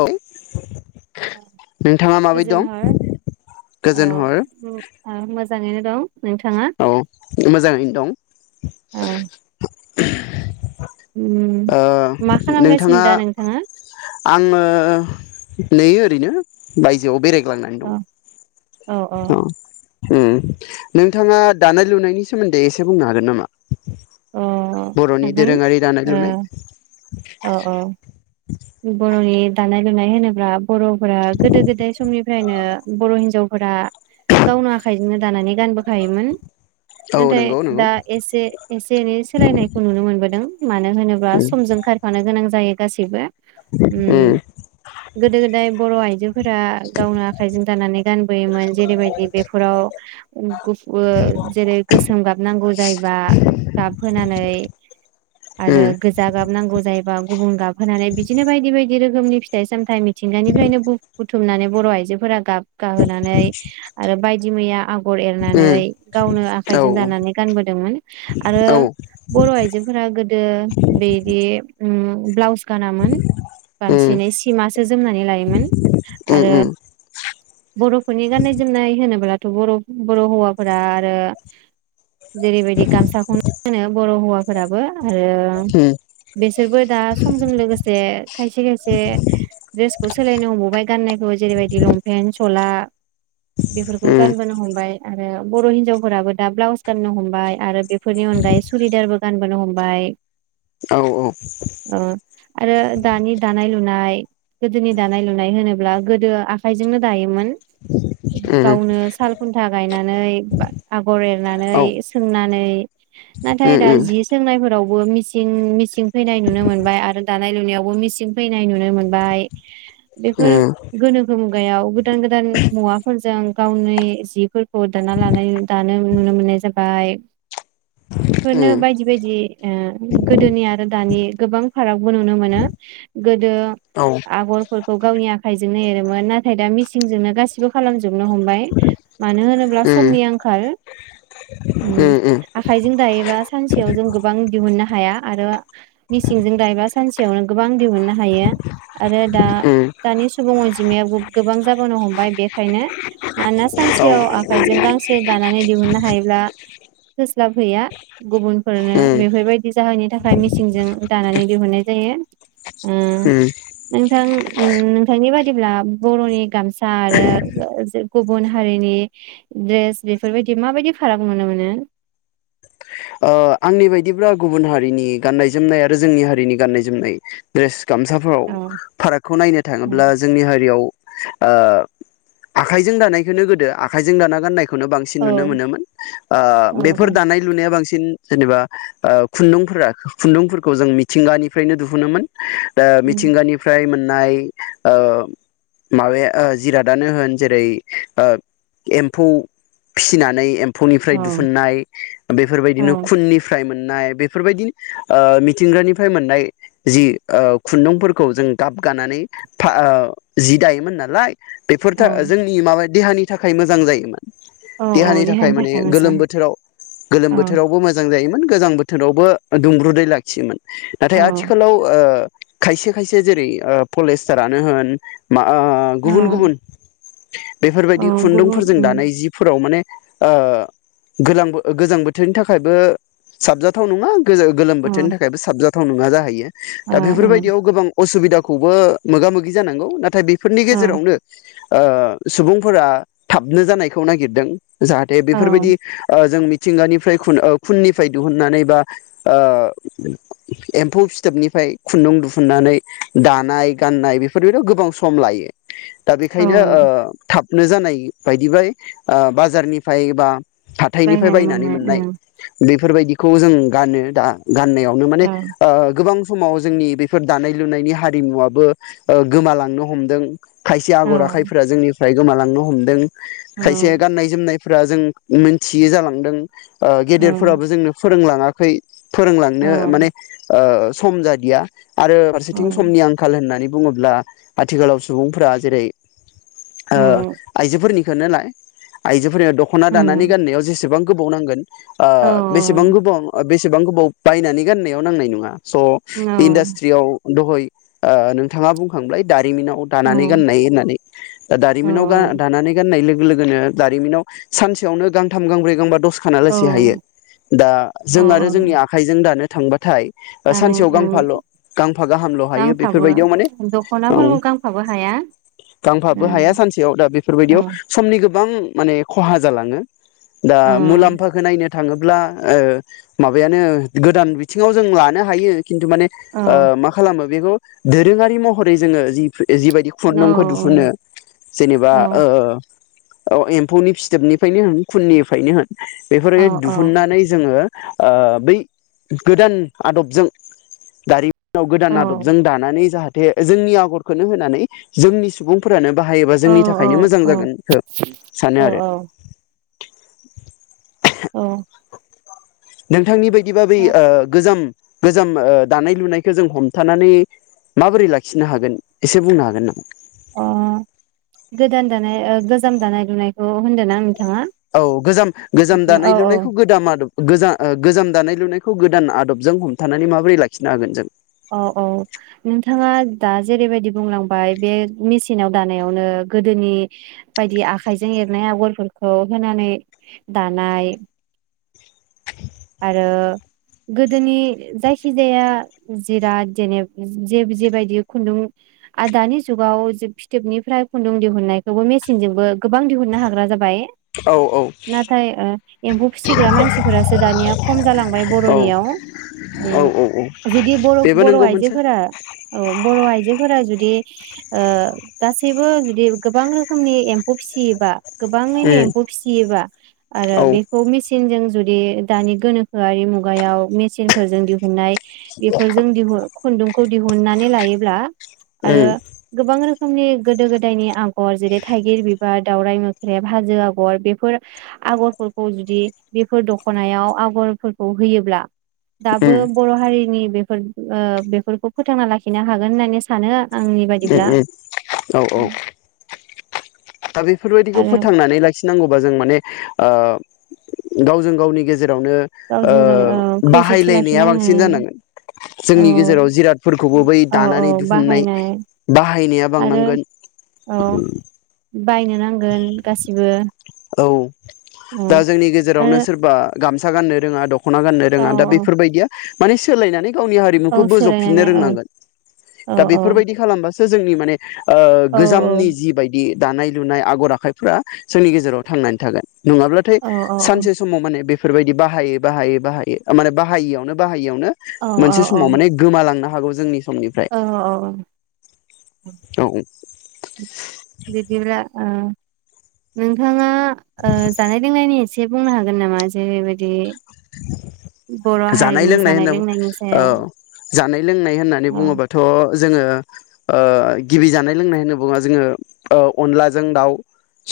औ। नोंथाङा माबायदि गोजोन दं हर औ गोजोन हर मोजां। मोजाङैनो दं। नोंथाङा औ मोजाङैनो दं। औ उम [inaudible] ओ मा खालामगासिनो नोंथाङा दा नोंथाङा आङो नैयो ओरैनो बायजोआव बेरायग ग्लांनानै औ दं औ औ अ उम नोंथाङा दानाय लुनायनि सोमोन्दै एसे बुंनो हागोन नामा? अ बर'नि हागोन दोरोङारि दानाय अ लुनाय अ बर'नि दानाय लुनाय होनोब्ला बर'फोरा गोदो गोदाय समनिफ्रायनो बर' हिनजावफोरा गावनो आखाइजोंनो दानानै दानबोखायोमोन औ नाथाय नंगौ नंगौ दा एसे जेरै सोलायनायखौ नुनो मोन दों मानो होनोब्ला समजों खारफानो गोनां जायो गासिबो उम गोदो गोदाय बर' आइजो फोरा गावनो आखाइजों दानानै गानबोयोमोन जेरैबायदि बेफोराव जेरै गोसोम गाबनांगौ जायोबा गाबहोनै आरो उम गोजा गाब नांगौ जायोबा गुबुन गाबहोनानै बिदिनो बायदि बायदि रोखोमनि फिथाइ सामथाइ मिथिंगानिफ्रायनो बुथुमनानै बर' आइजोफोरा गाबगाहोनानै आरो बायदि मैया आ गर एरनानै उम गावनो औ आखाइजों दानानै गानबोदोंमोन आरो औ बर' आइजोफोरा गोदो बिदि उम ब्लावस गानामोन उम बांसिनै सिमासो जोमनानै लायोमोन आरो। उम उम बर'फोरनि गाननाय जोमनाय होनोब्लाथ' बर' बर' हौवाफोरा आरो जेरैबायदि गामसाखौनो गानो बर' हौवाफोराबो आरो उम बे बिसोरबो दा समजों लोगोसे खायसे खायसे द्रेसखौ सोलायनो हमबावबाय गाननायखौ जेरैबायदि लंपेन्ट सला बेफोरखौ उम गानबोनो हमबाय आरो बर' हिनजावफोराबो दा ब्लाउस गाननो हमबाय आरो। बेफोरनि अनगायै सुरिदारबो गानबोनो हमबाय औ अ आरो दानि दानाय लुनाय गोदोनि दानाय लुनाय होनोब्ला गोदो आखाइजोंनो दायोमोन। उम गावनो साल खुन्था गायनानै आगर एरनानै औ सोंनानै नाथाय उम उम दा जि सोंनायफोर फोरावबो मिं मिसिं फैनाय नुनो मोनबाय आरो दानाय लुनायावबो मिसिं फैनाय नुनो मोनबाय बेफोर उम गोनोखो मुगायाव गोदान गोदान मुवाफोरजों गावनि जिफोरखौ दाना लानाय दानो नुनो मोननाय जाबाय ‌। फोरनो बायदि बायदि ओ गोदोनि आरो दानि गोबां फारागबो नुनो मोनो गोदो औ आगरफोरखौ गावनि आखाइजोंनो एरोमोन नाथाय दा मिसिंजोंनो गासिबो खालामजोबनो हमबाय मानो होनोब्ला समनि उम आंखाल उम आखाइजों दायोबा सानसेयाव जों गोबां दिहुननो हाया आरो मिसिंजों दायोबा सानसेयावनो गोबां दिहुुननो हायो आरो दा उम दानि सुबुं अनजिमाया गोबां जाबोनो हमबाय बेखायनो मानोना औ सानसेयाव आखाइजों गांसे दानानै दिहुननो हायोब्ला थोस्लाबहैया गुबुनफोरनो उम बेफोरबायदि जाहोननि थाखाय मेसिंजों दानानै दिहुननाय जायो उम उम नोंथां नोंथांनि बादिब्ला बर'नि गामसा आरो गुबुन हारिनि दड्रेस बेफोरबायदि माबायदि फाराग नुनो मोनो? ओ आंनि बायदिब्ला गुबुन हारिनि गाननाय जोमनाय आरो जोंनि हारिनि गाननाय जोमनाय ड्रेस गामसाफोराव औ फारागखौ नायनो थाङोब्ला जोंनि हारियाव ओ आखाइजों दानायखौनो गोदो आखाइजों दाना गाननायखौ खौनोबांसिन औ नुनो मोनोन ओ औ बेफोर दानाय लुनाया बांसिन सिन जेनेबा ओ खुन्दुंफोरा खुन्दुंफोरखौ जों मिथिंगानिफ्रायनो दिुहुनोमोन ओ मिथिंगानिफ्राय मोन नाय ओ माबाया ओ जिरादानो होन जेरै एम्फौ फिनानै एम फौनिफ्राय औ दिुहुननाय बेफोरबायदिनो औ निफ्राय मोननाय बेफोरबायदि ओ मिथिंगानिफ्राय मोननाय जि ओ खुन्दुंफोरखौ जों गाबगानानै ओ जि दायोमोन नालाय बेफोरथ जोंनि माबा देहानि थाखाय मोजां जायोमोन औ औ देहानि देहानि थाखाय माने मोजां गोलोम बोथोराव गोलोम औ बोथोरावबो मोजां जायोमोन गोजां बोथोरावबो दुंब्रुदै लाखियोमोन नाथाय औ आथिखालाव ओ खायसे खायसे जेरै ओ पलेस्टारानो होन मा ओ औ गुबुन गुबुन औ बेफोरबायदि गुबुन खुन्दुंफोरजों उम दानाय जिफोराव माने ओ गोलां गोजां बोथोरनि थाखाय बो साबजाथाव नङा गोलोम अ बोथोरनि थाखायबो साबजा गोथाव नङा जाहैयो अ दा बेफोरबायदियाव गोबां असुबिदा खौबो मोगा मोगि जानांगौ नाथाय बे फोरनि औ गेजेरावनो ओ सुबुंफोरा थाबनो जानायखौ नागिरदों जाहाथे औ बेफोरबायदि जों मिथिंगानिफ्राय खुन औ खुननिफ्राय दिहुननानै बा एम्फौ फिथोबनिफ्राय खुन्दुं दिुहुननानै दानाय गाननाय बेफोरबायदियाव गोबां सम लायो दा बेखायनो ओ औ थाब नो जानाय बायदि बाय बाजारनिफ्राय बा हाथायनिफ्राय बायनानै मोननाय बेफोरबायदिखौ जों गानो दा गाननायावनो माने औ ओ गोबां समाव जोंनि बेफोर दानाय लुनायनि हारिमुवाबो गोमालांनो हमदों खायसे आगर आखाइफोरा जोंनि फ्राय गोमालांनो हमदों। औ खायसे गाननायजोमनाय फ्रा जों मिथियै जालांदों ओ औ गेदेरफोराबो जोंनो फोरोंलां ङाखै फोरोंलांनो औ माने ओ सम जादिया आरो औ फारसेथिं समनि आंखाल होननानै बुङोब्ला आथिखालाव सुबुंफोरा जेरै ओ आइजोफोरनि नाय आइजो फोरनो दख'ना दानानानै उम गाननायाव जेसेबां गोबाव नांगोन ओ औ बेसेबां गोबाव बेसेबां गोबाव बायनानै गाननायाव नांनाय नङा। स औ औ इनदास्ट्रिआव दहै ओ नोंथाङा बुंखांबाय दा मिनाव औ दानानै गाननाय होन्नानै दा औ दारिमिनाव गाननाय होननाय लोगो लोगोनो दारिमिनाव सानसेयावनो गांथाम गांब्रै गांबा दस खाना औ दा औ जों आरो जोंनि आखाइजों दानो थांबाथाय। जानो सानसेयाव गांफाल' गांफा गाहामल' हायो गांफाबो बेफोरबायदियाव माने ओ दख'नाफोरखौ गांफाबो हाया औ गांफाबो हाया सानसेयाव दा औ बेफोरबायदियाव समनि गो गोबां माने खहा जालाङो दा औ मुलाम्फा नायनो थाङोब्ला ओ माबायानो गोदान बिथिङाव जों लानो हायो खिन्थु माने औ ओ मा खालामो बेखौ दोरोङारि महरै जोङो जि जिबायदि औ खुन्दुंखौ दिुहुनो जेनेबा औ ओ औ एम्फौनि फिथोबनिफ्रायनो होन खुननिफ्रायनो होन बेफोर औ दिहुननानै जोङो ओ बै गोदान आदबजों दारिम नाव गोदान आदबजों दानानै जाहा बे जोंनि आगरखौनो होनानै जोंनि सुबुंफोरानो बाहायोबा जोंनि थाखायनो औ मोजां जागोनखो सानो आरो। [inaudible] औ नोंथांनि बायदि बै गोजाम गोजाम ओ दानाय लुनायखौ जों हमथानानै माबोरै लाखिनो हागोन एसे बुंनो हागोन नामा? अ गोदान दानाय गोजाम दानाय लुनायखौ होनदों ना नों औ गोजाम गोजाम दानाय औ लुनायखौ गोदाम आदब गोजा गोजाम दानाय लुनायखौ गोदान आदबजों हमथानानै माबोरै लाखिनो हागोन जों औ औ नोंथाङा दा जेरैबायदि बुंलांबाय बे मेसिनाव दानायावनो गोदोनि बायदि आखाइजों एरनाय आगरफोरखौ होनानै दानाय आरो गोदोनि जायखि जाया जिराद जेने जे जेबायदि खुन्दुं दानि जुगाव फिथोबनिफ्राय खुन्दुं दिहुननायखौबो मेसिनजोंबो गोबां दिहुननो हाग्रा जाबाय औ औ नाथाय ओ एम्फौ फिसिग्रा मानसिफोरा दानिया खम जालांबाय औ बर'नियाव औ ओम औ औ जुदि बर बेबो बर' नंगौ मोनसे आइजोफोरा औ बर' आइजोफोरा जुदि ओ गा गासैबो जुदि गोबां रोखोमनि एम्फौ फिसियोबा गोबाङैनो उम एम्फौ फिसियोबा आरो औ बेखौ मि कि जों जुदि दानि गोनोखोआरि मुगायाव मेचिनफोर दिहुननाय बेफोरजों दिहु खुन्दुंखौ दिहुननानै लायोब्ला आरो उम गोबां रोखोम समनि गोदो गोदायनि आग अ जेरै थाइगिर बिबार दावराय मोख्रेब हाजो आगर बेफोर आगरफोरखौ जुदि बेफोर दख दख'नायाव आगरफोरखौ होयोब्ला दाबो उम बर' हारिनि बे बे ओ बेफोरखौ फोथांना लाखिनो हागोन होननानै सानो। आंनि उम बायदिब्ला उम औ औ दा बेफोरबायदिखौ आरो फोथांनानै लाखिनो नांगौबा जों माने ओ गावजों गावनि गेजेर रावनो गावजों गाव ओ खौसेथि बाहायलायनाया लाखिनो बांसिन जानांगोन औ जोंनि गेजेराव जिरादफोरखौबो बै औ दानानै औ दिुहुननाय बाहायनाय बाहायनाया आरो बांनांगोन। औ बायनो नांगोन गासिबो औ औ दा जोंनि गेजेरावनो आरो सोरबा गामसा गाननो रोङा द ख'ना गाननो औ रोङा दा बेफोरबायदिया माने सोलायनानै गावनि हारिमुखौ औ बोजबफिननो सोलायनानै औ रोंनांगोन औ दा बेफोरबायदि खालामबा सो जोंनि माने ओ औ गोजामनि जिबायदि दानाय लुनाय आगर आखाइफ्रा जोंनि गे जेराव थांनानै थागोन नङाब्लाथाय औ औ सानसे समाव माने बे फोरबायदि बाहायै बाहायै बाहाय माने बाहायियावनो बाहायियाव नो औ मोनसे औ औ समाव माने गोमा लांनो हागौ जोंनि समनिफ्राय औ औ औ बिदिब्ला ओ नोंथाङा ओ जानाय लोंनायनि एसे बुंनो हागोन नामा जेरैबायदि बर' जानाय हारिनि लोंनाय होनना लोंनायनि ओ सायाव जानाय लोंनाय होननानै बुङोबाथ' जोङो ओ गिबि जानाय लोंनाय होनना बुङो जोङो अनलाजों दाउ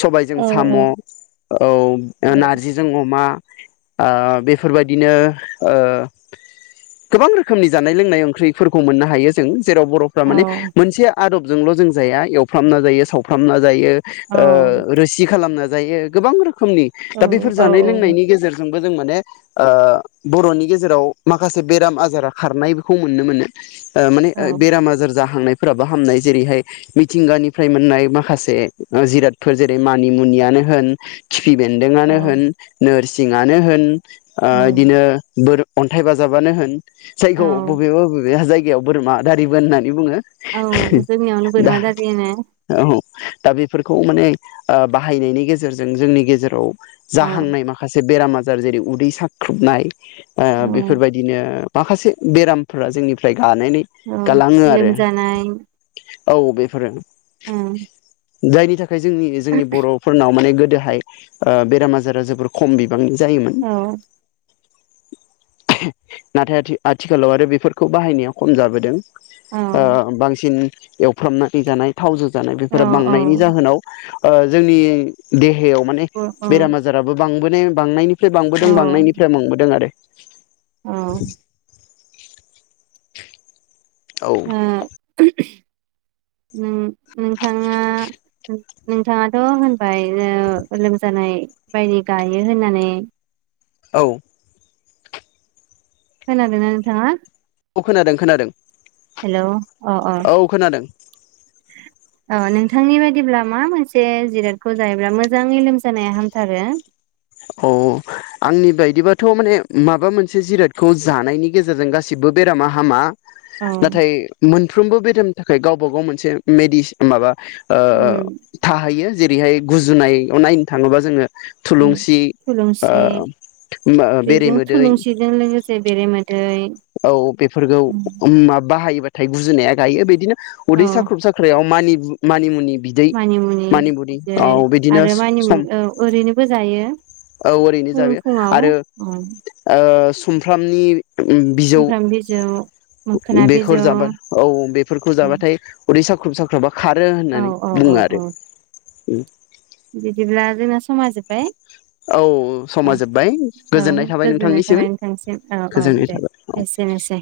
सबायजों साम औ औ नारजिजों अमा ओ बेफोरबायदिनो ओ गोबां रोखोमनि जानाय लोंनाय ओंख्रिफोरखौ मोननो हायो जों जेराव बर'फ्रा औ माने मोनसे आदब जोंल जों जाया एवफ्रामना जायो सावफ्रामना जायो औ ओ रोसि खालामना जायो गोबां रो खोमनि दा बेफोर औ जानाय लोंनायनि गेजेरजों बो जों माने ओ बर'नि गेजेराव माखासे बेराम आजारा खारनायखौबो नुनो मोनो माने औ बेराम आजार जाहांनाय फोराबो हामनाय जेरैहाय मिथिंगानिफ्राय मोननाय माखासे जिरादफोर जेरै मानि मुनियानो होन खिफि औ बेन्दोंआनो होन नोर सिङानो होन ओ इदिनो बोर अन्थाइ बाजाबानो होन जायखौ औ बबेबा बबेबा जाय गायाव बोरमा आदारिबो होननानै बुङो औ जोंनियावनो दा बोरमा दारि होनो औ दा बेफोरखौ माने बाहायनायनि गेजेरजों जोंनि गेजेराव औ जाहांनाय माखासे बेराम आजार जेरै उदै साख्रुबनाय औ बेफोरबायदिनो माखासे बेरामफोरा जोंनिफ्राय गानानै औ गालाङो आरो लोमजानाय औ बेफोर उम जायनि थाखाय बे जोंनि जोंनि बर'फोरनाव माने गोद दोहाय बेराम आजारा जोबोर खम बिबांनि जायोमोन औ औ नाथाय आथिखालाव आरो बेफोरखौ बाहायनाया खम जाबोदों औ बांसिन एवफ्रामनानै जानाय थावजों जानाय औ बेफोर बांनायनि औ जाहोनाव ओ जोंनि देहायाव माने बेराम आजाराबो बां बांनायनिफ्राय औ बांबोदों बांनायनिफ्राय मोनबोदों आरो औ [inaudible] औ अ नों नोंथाङा नोंथाङाथ' बायनो लोमजानाय बायदि गायो होननानै औ खोनादों ना नोंथाङा औ खोनादों खोनादों हेलौ औ खोनादों अ नोंथांनि बायदिब्ला मा मोनसे जिरादखौ जायोब्ला मोजाङै लोमजानाया हामथारो अ आंनि बायदिबाथ' माने माबा मोनसे जिरादखौ जानायनि गेजेरजों गासिबो बेरामा हामा औ नाथाय मोन साफ्रोमबो बेरामनि थाखाय गावबा गाव मोनसे मेडस माबा ओ उम थाहैयो जेरैहाय गुजुनायाव नायनो थाङोबा जोङो उम। थुलुंसि थुलुंसि ओ बेजों बेरेमोदै थुलुंसिजों लोगोसे बेरे मोदै औ बेफोरखौ मा बाहायोबाय फाथाय गुजुनाया गायो बिदिनो औ उदै साख्रुब साख्रायाव मानि मानिमुनि बिदै मानिमुनि मानिमुनि बिदै औ बिदिनो आरो मानिमुनि सम औ ओरैनोबो जायो औ ओरैनो फुं जाबाय फुङाव आरो औ। ओ सुमफ्रामनि बिजौ सुमफ्राम बिजौ मोखोना बेफोर बिजौ जाबा औ बेफोरखौ औ जाबाथाय उदै सा साख्रुब साख्राबा खारो औ होननानै बुङो औ आरो। औ उम बिदिब्ला जोंना समा जोब्बाय। औ समा जोब्बाय औ गोजोननाय थाबाय गोजोननाय नोंथांनिसिम थाबाय नोंथांसिम औ औ गोजोननाय दे थाबाय औ। एसेनोसै